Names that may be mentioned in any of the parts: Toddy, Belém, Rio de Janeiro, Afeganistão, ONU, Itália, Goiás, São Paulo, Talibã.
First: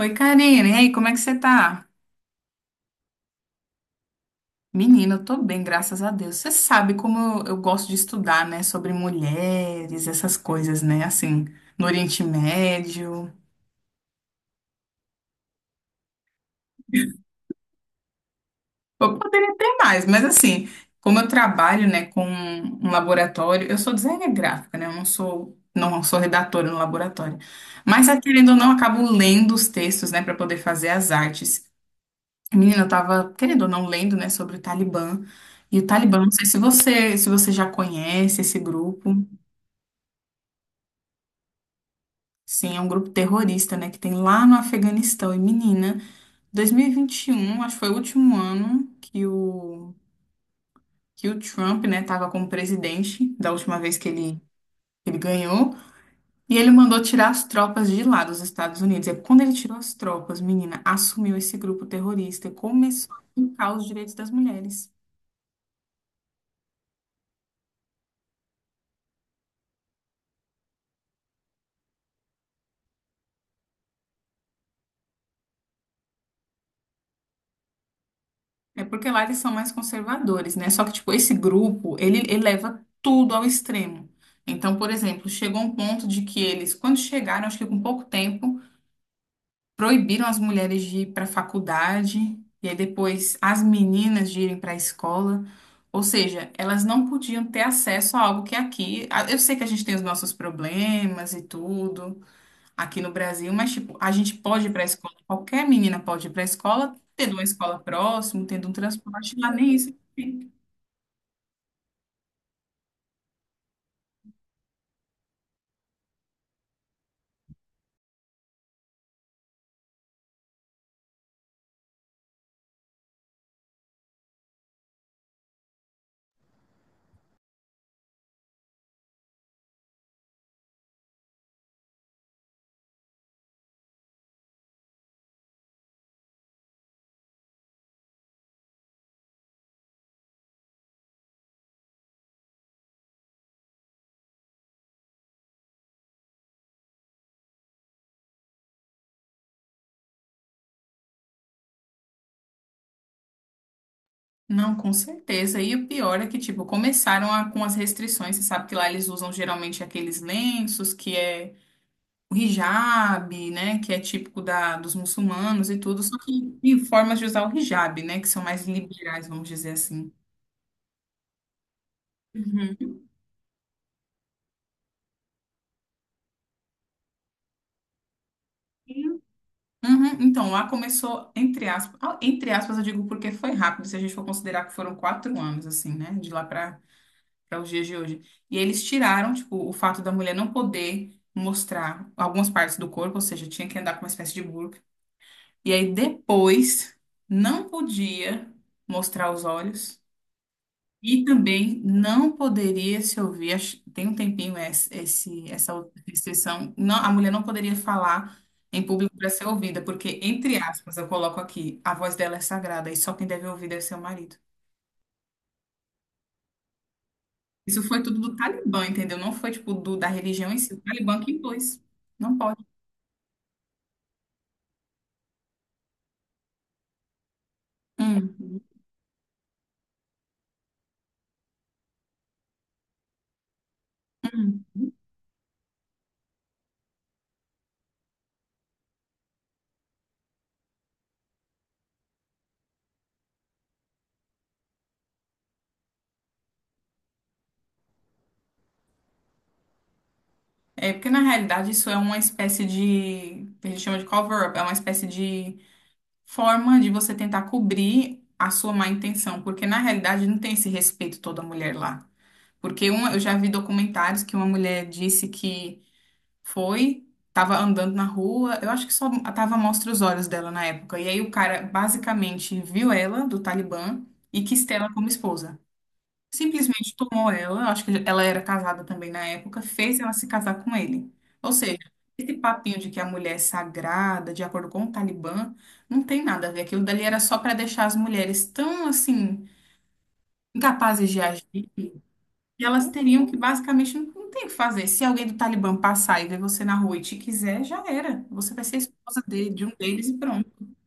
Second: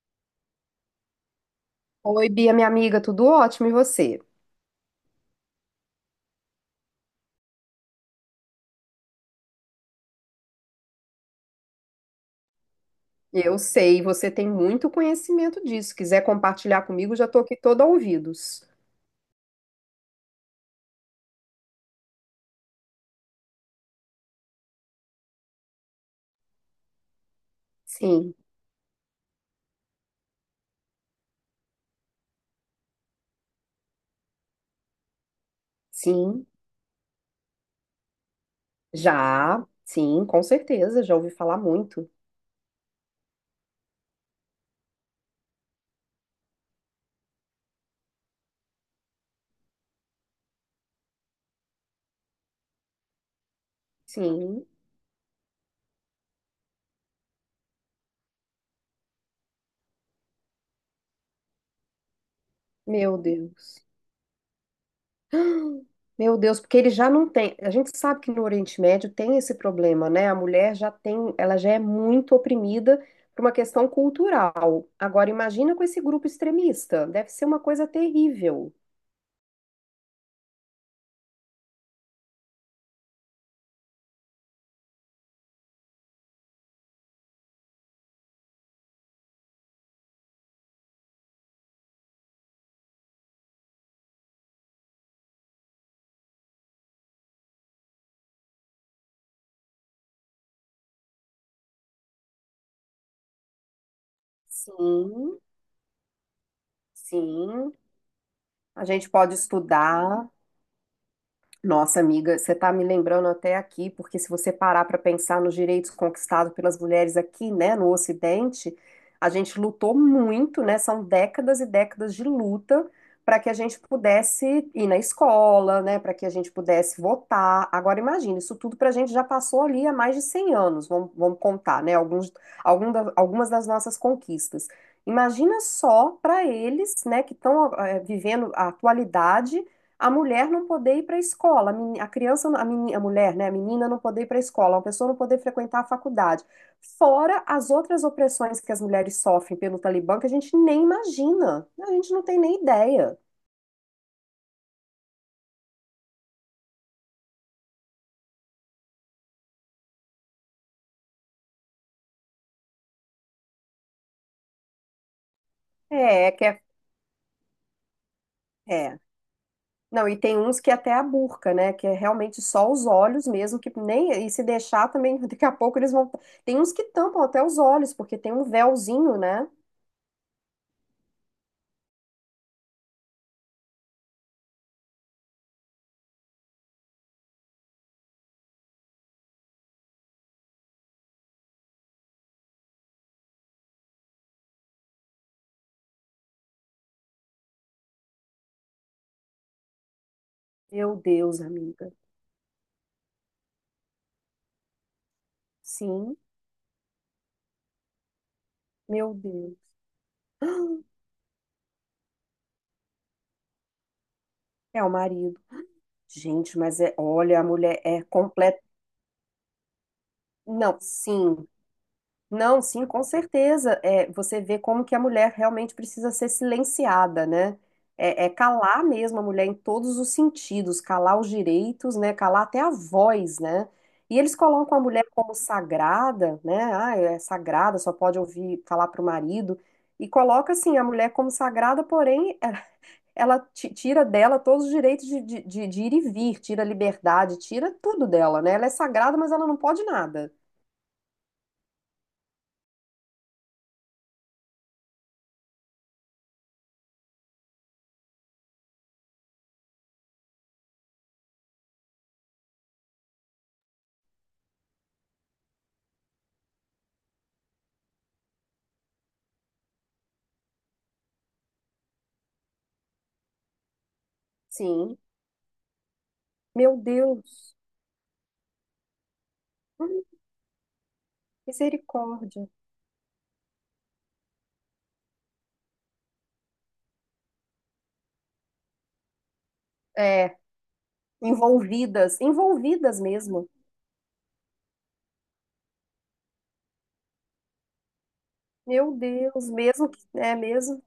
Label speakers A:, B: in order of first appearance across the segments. A: Oi, Karine. E aí, como é que você tá?
B: Oi, Bia, minha amiga, tudo ótimo, e você?
A: Menina, eu tô bem, graças a Deus. Você sabe como eu gosto de estudar, né? Sobre mulheres, essas coisas, né? Assim, no Oriente Médio.
B: Eu sei, você tem muito conhecimento disso. Se quiser compartilhar comigo, já estou aqui toda ouvidos.
A: Eu poderia ter mais, mas assim, como eu trabalho, né, com um laboratório, eu sou designer gráfica, né? Eu não sou redatora no laboratório. Mas,
B: Sim,
A: querendo ou não, eu acabo lendo os textos, né, para poder fazer as artes. Menina, eu tava, querendo ou não, lendo, né, sobre o Talibã. E o Talibã, não sei
B: sim,
A: se você já conhece esse grupo.
B: já, sim, com certeza, já ouvi falar muito.
A: Sim, é um grupo terrorista, né, que tem lá no Afeganistão. E, menina, 2021, acho que foi o último ano que o Trump, né, tava como presidente, da última vez
B: Sim,
A: que ele ganhou. E ele mandou tirar as tropas de lá dos Estados Unidos. E quando ele tirou as tropas, menina, assumiu esse grupo terrorista e começou
B: meu
A: a fincar os
B: Deus.
A: direitos das mulheres.
B: Meu Deus, porque ele já não tem. A gente sabe que no Oriente Médio tem esse problema, né? A mulher já tem, ela já é muito oprimida por uma questão cultural. Agora, imagina com esse grupo extremista, deve ser uma coisa terrível.
A: É porque lá eles são mais conservadores, né? Só que, tipo, esse grupo, ele leva tudo ao extremo. Então, por exemplo, chegou um ponto de que eles, quando chegaram, acho que com pouco tempo, proibiram as mulheres de ir para a faculdade, e aí depois as meninas de irem para a escola. Ou seja, elas não podiam ter acesso a algo que é aqui. Eu sei que a gente tem os nossos problemas e tudo, aqui no Brasil, mas tipo, a gente pode ir para a escola,
B: Sim,
A: qualquer menina pode ir para a escola, tendo uma
B: sim.
A: escola próximo, tendo um
B: A gente
A: transporte,
B: pode
A: lá nem isso
B: estudar.
A: tem.
B: Nossa, amiga, você está me lembrando até aqui, porque se você parar para pensar nos direitos conquistados pelas mulheres aqui, né, no Ocidente, a gente lutou muito, né? São décadas e décadas de luta para que a gente pudesse ir na escola, né, para que a gente pudesse votar. Agora, imagina, isso tudo para a gente já passou ali há mais de 100 anos, vamos contar, né, alguns, algumas das nossas conquistas. Imagina só para eles, né, que estão vivendo a atualidade a mulher não poder ir para a escola, a criança, a mulher, né, a menina não poder ir para a escola, a pessoa não poder frequentar a faculdade, fora as outras opressões que as mulheres sofrem pelo Talibã que a gente nem imagina, a gente não tem nem ideia.
A: Não, com certeza. E o pior é que, tipo, com as restrições. Você sabe que lá eles usam geralmente aqueles lenços, que é o hijab, né? Que é típico da, dos muçulmanos e tudo. Só
B: É, que
A: que
B: é,
A: tem formas de usar o hijab, né? Que são mais
B: é.
A: liberais, vamos dizer
B: Não,
A: assim.
B: e tem uns que até a burca, né, que é realmente só os
A: Uhum.
B: olhos mesmo, que nem, e se deixar também, daqui a pouco eles vão, tem uns que tampam até os olhos, porque tem um véuzinho, né?
A: Uhum. Então, lá começou, entre aspas, entre aspas, eu digo porque foi rápido, se a gente for considerar que foram quatro anos, assim, né? De lá para para os dias de hoje. E eles tiraram, tipo, o fato da mulher não poder mostrar algumas partes do corpo, ou seja, tinha que andar com uma espécie de burca. E aí depois não podia mostrar os olhos.
B: Meu
A: E
B: Deus,
A: também
B: amiga.
A: não poderia se ouvir, tem um tempinho essa outra
B: Sim,
A: restrição, não, a mulher não poderia falar em
B: meu
A: público para ser
B: Deus.
A: ouvida, porque, entre aspas, eu coloco aqui, a voz dela é sagrada e só quem deve ouvir deve ser o marido.
B: É o marido. Gente, mas é, olha, a mulher
A: Isso
B: é
A: foi tudo do
B: completa.
A: Talibã, entendeu? Não foi, tipo, da religião em si,
B: Não,
A: o Talibã que
B: sim,
A: impôs. Não
B: não,
A: pode.
B: sim, com certeza. É, você vê como que a mulher realmente precisa ser silenciada, né? É, é
A: Hum,
B: calar mesmo a mulher em todos os sentidos, calar os direitos, né? Calar até a voz, né? E eles
A: hum.
B: colocam a mulher como sagrada, né? Ah, é sagrada, só pode ouvir falar para o marido. E coloca assim a mulher como sagrada, porém, é, tira dela todos os direitos de ir e vir, tira a liberdade, tira tudo dela, né? Ela é sagrada, mas ela não pode nada.
A: É porque, na realidade, isso é uma espécie de, a gente chama de cover-up, é uma espécie de forma de você tentar cobrir a sua má intenção, porque na realidade não tem esse respeito toda mulher lá. Porque uma, eu já vi documentários que uma mulher disse que foi, estava andando na rua, eu acho que só tava à mostra os olhos dela na época. E aí o cara basicamente viu ela do Talibã e quis ter ela
B: Sim.
A: como esposa.
B: Meu
A: Simplesmente tomou
B: Deus.
A: ela, eu acho que ela era casada também na época, fez
B: Hum,
A: ela se casar com ele. Ou seja, esse
B: misericórdia.
A: papinho de que a mulher é sagrada, de acordo com o Talibã, não tem nada a ver. Aquilo dali era só para deixar as mulheres tão, assim,
B: É,
A: incapazes de agir, que
B: envolvidas,
A: elas
B: envolvidas
A: teriam que
B: mesmo.
A: basicamente não, não tem o que fazer. Se alguém do Talibã passar e ver você na rua e te quiser, já era. Você vai ser
B: Meu
A: esposa
B: Deus,
A: dele, de um
B: mesmo que,
A: deles e
B: é
A: pronto.
B: mesmo,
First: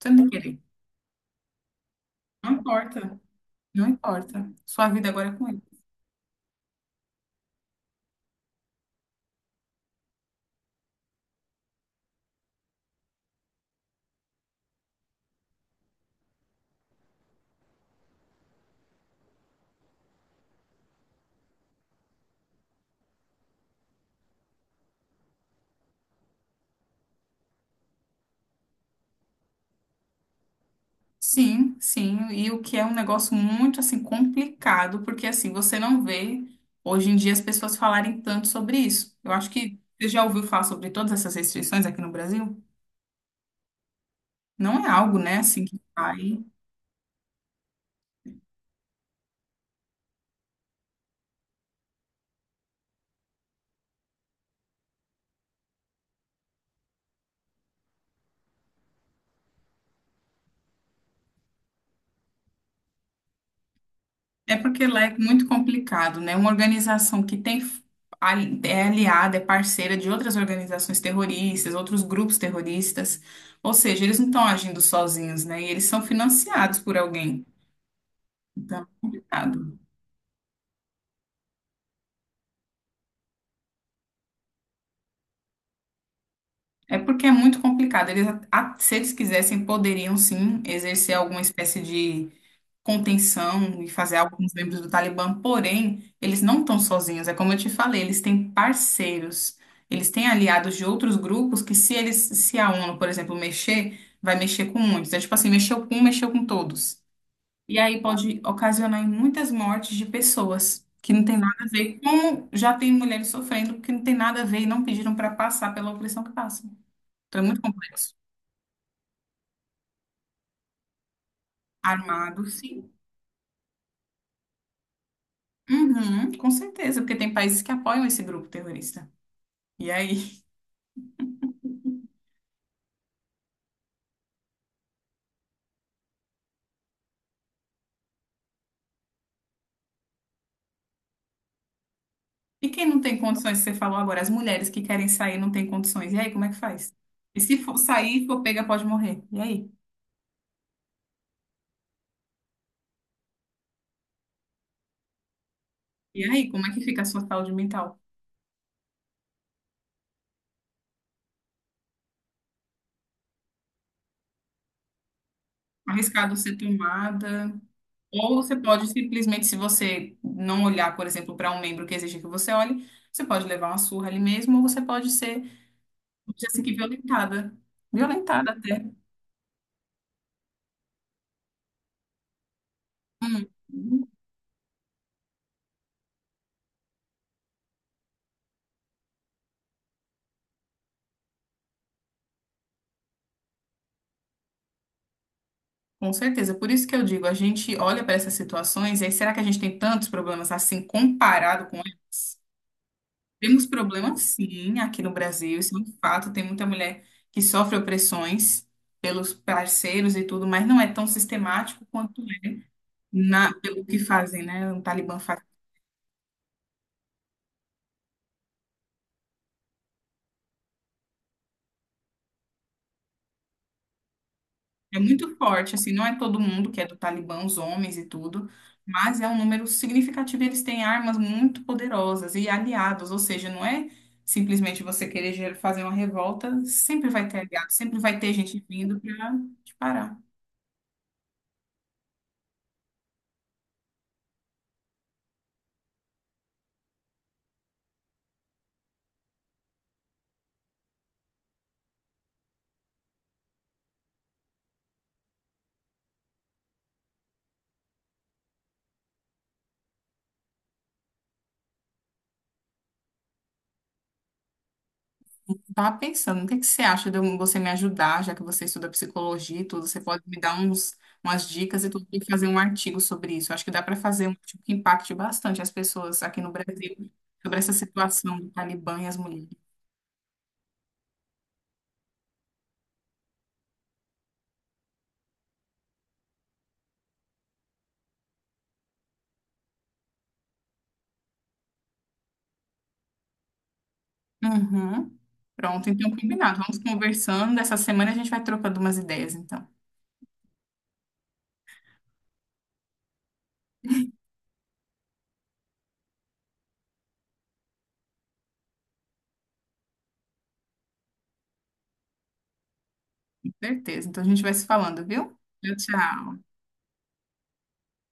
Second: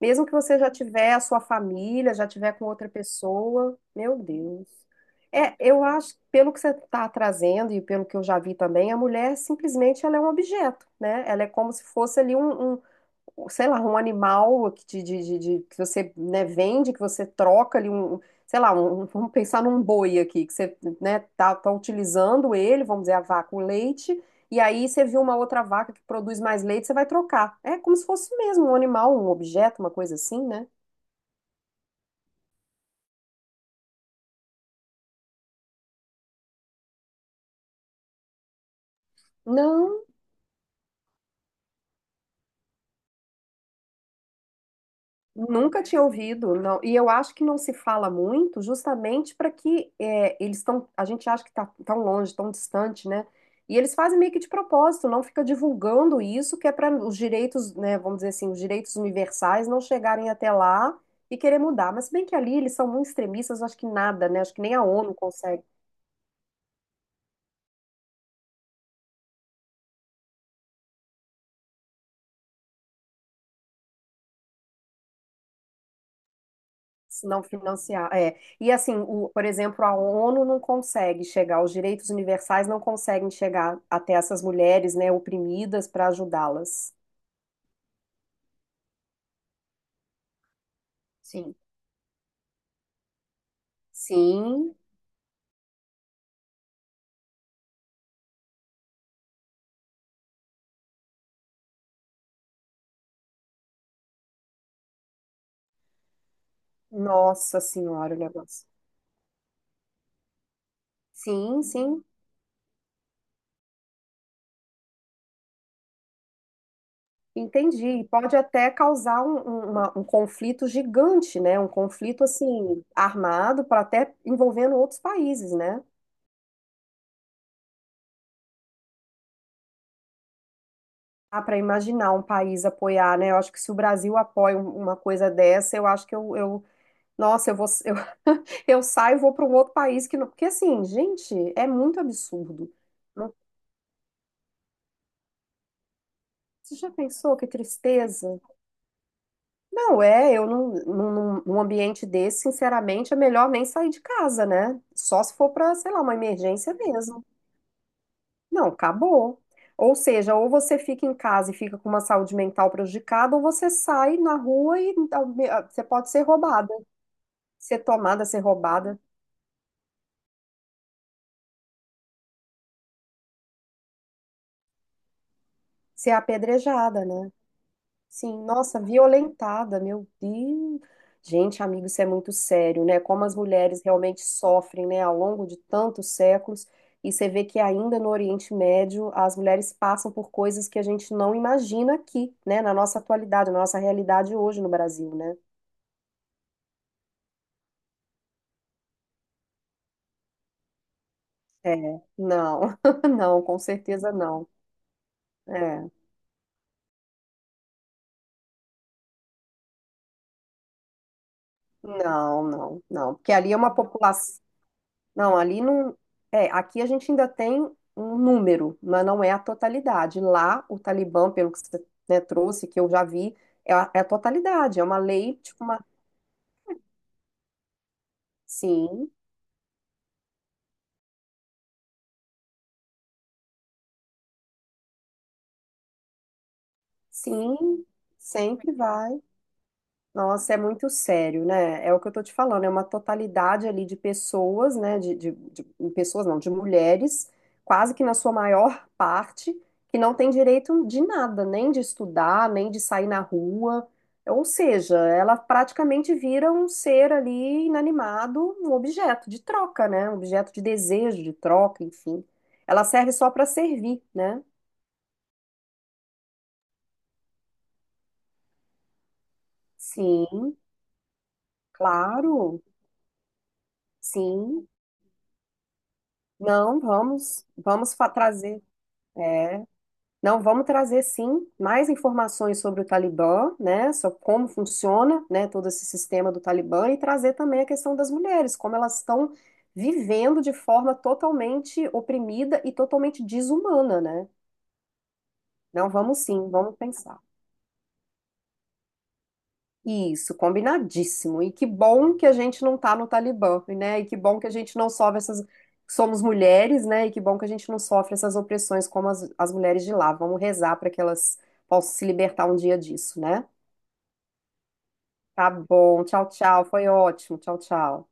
A: Você
B: mesmo
A: não tem
B: que
A: que
B: você
A: querer.
B: já tiver a sua família, já
A: Não
B: tiver com outra
A: importa,
B: pessoa,
A: não
B: meu
A: importa.
B: Deus.
A: Sua vida agora é com
B: É,
A: ele.
B: eu acho, pelo que você está trazendo e pelo que eu já vi também, a mulher simplesmente ela é um objeto, né? Ela é como se fosse ali um sei lá, um animal que, te- de- que você, né, vende, que você troca ali sei lá, um, vamos pensar num boi aqui, que você, né, tá utilizando ele, vamos dizer, a vaca, o leite, e aí você viu uma outra vaca que produz mais leite, você vai trocar. É como se fosse mesmo um animal, um objeto, uma coisa assim, né?
A: Sim, sim, e o que é um negócio muito assim complicado, porque assim, você não vê hoje em dia as pessoas falarem tanto sobre isso. Eu acho que
B: Não.
A: você já ouviu falar sobre todas essas restrições aqui no Brasil? Não é algo, né, assim que
B: Nunca tinha
A: vai.
B: ouvido, não. E eu acho que não se fala muito, justamente para que é, eles estão. A gente acha que está tão longe, tão distante, né? E eles fazem meio que de propósito, não fica divulgando isso, que é para os direitos, né? Vamos dizer assim, os direitos universais não chegarem até lá e querer mudar. Mas se bem que ali eles são muito extremistas, acho que nada, né? Acho
A: É
B: que nem a
A: porque lá
B: ONU
A: é muito
B: consegue.
A: complicado, né? Uma organização que tem é aliada, é parceira de outras organizações terroristas, outros grupos terroristas, ou seja, eles não estão agindo sozinhos, né? E eles são financiados por
B: Se não
A: alguém.
B: financiar, é. E
A: Então, é
B: assim, o, por
A: complicado.
B: exemplo, a ONU não consegue chegar, os direitos universais não conseguem chegar até essas mulheres, né, oprimidas para ajudá-las.
A: É porque é muito complicado. Se eles quisessem, poderiam sim exercer alguma
B: Sim.
A: espécie de contenção e fazer algo com os
B: Sim,
A: membros do Talibã, porém, eles não estão sozinhos. É como eu te falei, eles têm parceiros, eles têm aliados de outros grupos que, se a ONU, por exemplo, mexer, vai mexer com muitos. É tipo assim, mexeu com um, mexeu com todos.
B: nossa
A: E aí
B: senhora, o
A: pode
B: negócio.
A: ocasionar em muitas mortes de pessoas que não tem nada
B: Sim,
A: a ver,
B: sim,
A: como já tem mulheres sofrendo, que não tem nada a ver e não pediram para passar pela opressão que passam. Então é muito
B: entendi. E
A: complexo.
B: pode até causar um conflito gigante, né? Um conflito
A: Armado,
B: assim
A: sim.
B: armado para até envolvendo outros países, né?
A: Uhum, com certeza, porque tem países que apoiam esse grupo terrorista. E aí?
B: Ah, para imaginar um país apoiar, né? Eu acho que se o Brasil apoia uma coisa dessa, eu acho que eu Nossa, eu saio e vou para um outro país que não. Porque assim, gente, é muito
A: E
B: absurdo.
A: quem não tem
B: Não-
A: condições, que você falou agora, as mulheres que querem sair não têm condições. E aí, como é que
B: Você já
A: faz?
B: pensou
A: E
B: que
A: se for sair, e
B: tristeza?
A: for pega, pode morrer. E aí?
B: Não, é, eu não, num, num num ambiente desse, sinceramente, é melhor nem sair de casa, né? Só se for para, sei lá, uma
A: E aí, como é
B: emergência
A: que fica a sua
B: mesmo.
A: saúde mental?
B: Não, acabou. Ou seja, ou você fica em casa e fica com uma saúde mental prejudicada, ou você sai na rua e ah, você pode ser
A: Arriscado ser
B: roubada,
A: tomada.
B: ser tomada,
A: Ou
B: ser
A: você pode
B: roubada,
A: simplesmente, se você não olhar, por exemplo, para um membro que exige que você olhe, você pode levar uma surra ali mesmo, ou você pode ser,
B: ser
A: vamos dizer assim, que
B: apedrejada, né?
A: violentada.
B: Sim,
A: Violentada
B: nossa,
A: até.
B: violentada, meu Deus. Gente, amigo, isso é muito sério, né? Como as mulheres
A: Hum.
B: realmente sofrem, né, ao longo de tantos séculos. E você vê que ainda no Oriente Médio as mulheres passam por coisas que a gente não imagina aqui, né, na nossa atualidade, na nossa realidade hoje no Brasil, né?
A: Com certeza. Por isso que eu digo, a gente olha para essas situações e aí, será que a gente tem tantos problemas assim comparado
B: É,
A: com eles?
B: não, não, com
A: Temos
B: certeza
A: problemas
B: não.
A: sim aqui no Brasil, isso é um
B: É,
A: fato. Tem muita mulher que sofre opressões pelos parceiros e tudo, mas não é tão sistemático quanto
B: não,
A: é
B: não, não, porque ali
A: na,
B: é uma
A: pelo que
B: população.
A: fazem, né? O Talibã
B: Não,
A: faz.
B: ali não. É, aqui a gente ainda tem um número, mas não é a totalidade. Lá, o Talibã, pelo que você, né, trouxe, que eu já vi, é a totalidade. É uma
A: É
B: lei,
A: muito
B: tipo
A: forte,
B: uma.
A: assim, não é todo mundo que é do Talibã, os homens e tudo,
B: Sim,
A: mas é um número significativo. Eles têm armas muito poderosas e aliados, ou seja, não é simplesmente você querer fazer uma revolta, sempre vai ter aliados,
B: sim,
A: sempre vai ter gente
B: sempre
A: vindo
B: vai.
A: para te parar.
B: Nossa, é muito sério, né? É o que eu tô te falando, é uma totalidade ali de pessoas, né? Pessoas não, de mulheres, quase que na sua maior parte, que não tem direito de nada, nem de estudar, nem de sair na rua. Ou seja, ela praticamente vira um ser ali inanimado, um objeto de troca, né? Um objeto de desejo, de troca, enfim. Ela serve só para servir, né?
A: Tava pensando, o que que você acha de você me ajudar, já que você estuda psicologia e tudo, você pode me
B: Sim,
A: dar uns, umas dicas e tudo, e fazer um
B: claro,
A: artigo sobre isso. Acho que dá para fazer um artigo
B: sim.
A: que impacte bastante as pessoas aqui no
B: Não,
A: Brasil
B: vamos,
A: sobre essa
B: vamos fa-
A: situação do
B: trazer.
A: Talibã e as mulheres.
B: É. Não, vamos trazer sim mais informações sobre o Talibã, né? Sobre como funciona, né, todo esse sistema do Talibã e trazer também a questão das mulheres, como elas estão vivendo de forma totalmente oprimida e totalmente desumana, né?
A: Uhum. Pronto,
B: Não,
A: então
B: vamos sim,
A: combinado.
B: vamos
A: Vamos
B: pensar.
A: conversando. Essa semana a gente vai trocando umas ideias, então.
B: Isso, combinadíssimo. E que bom que a gente não tá no Talibã, né? E que bom que a gente não sofre essas. Somos mulheres, né? E que bom que a gente não sofre essas opressões como as mulheres de lá. Vamos rezar para que elas possam se libertar um dia disso, né?
A: Com certeza. Então a gente vai se falando, viu?
B: Tá
A: Tchau,
B: bom, tchau,
A: tchau.
B: tchau. Foi ótimo. Tchau, tchau.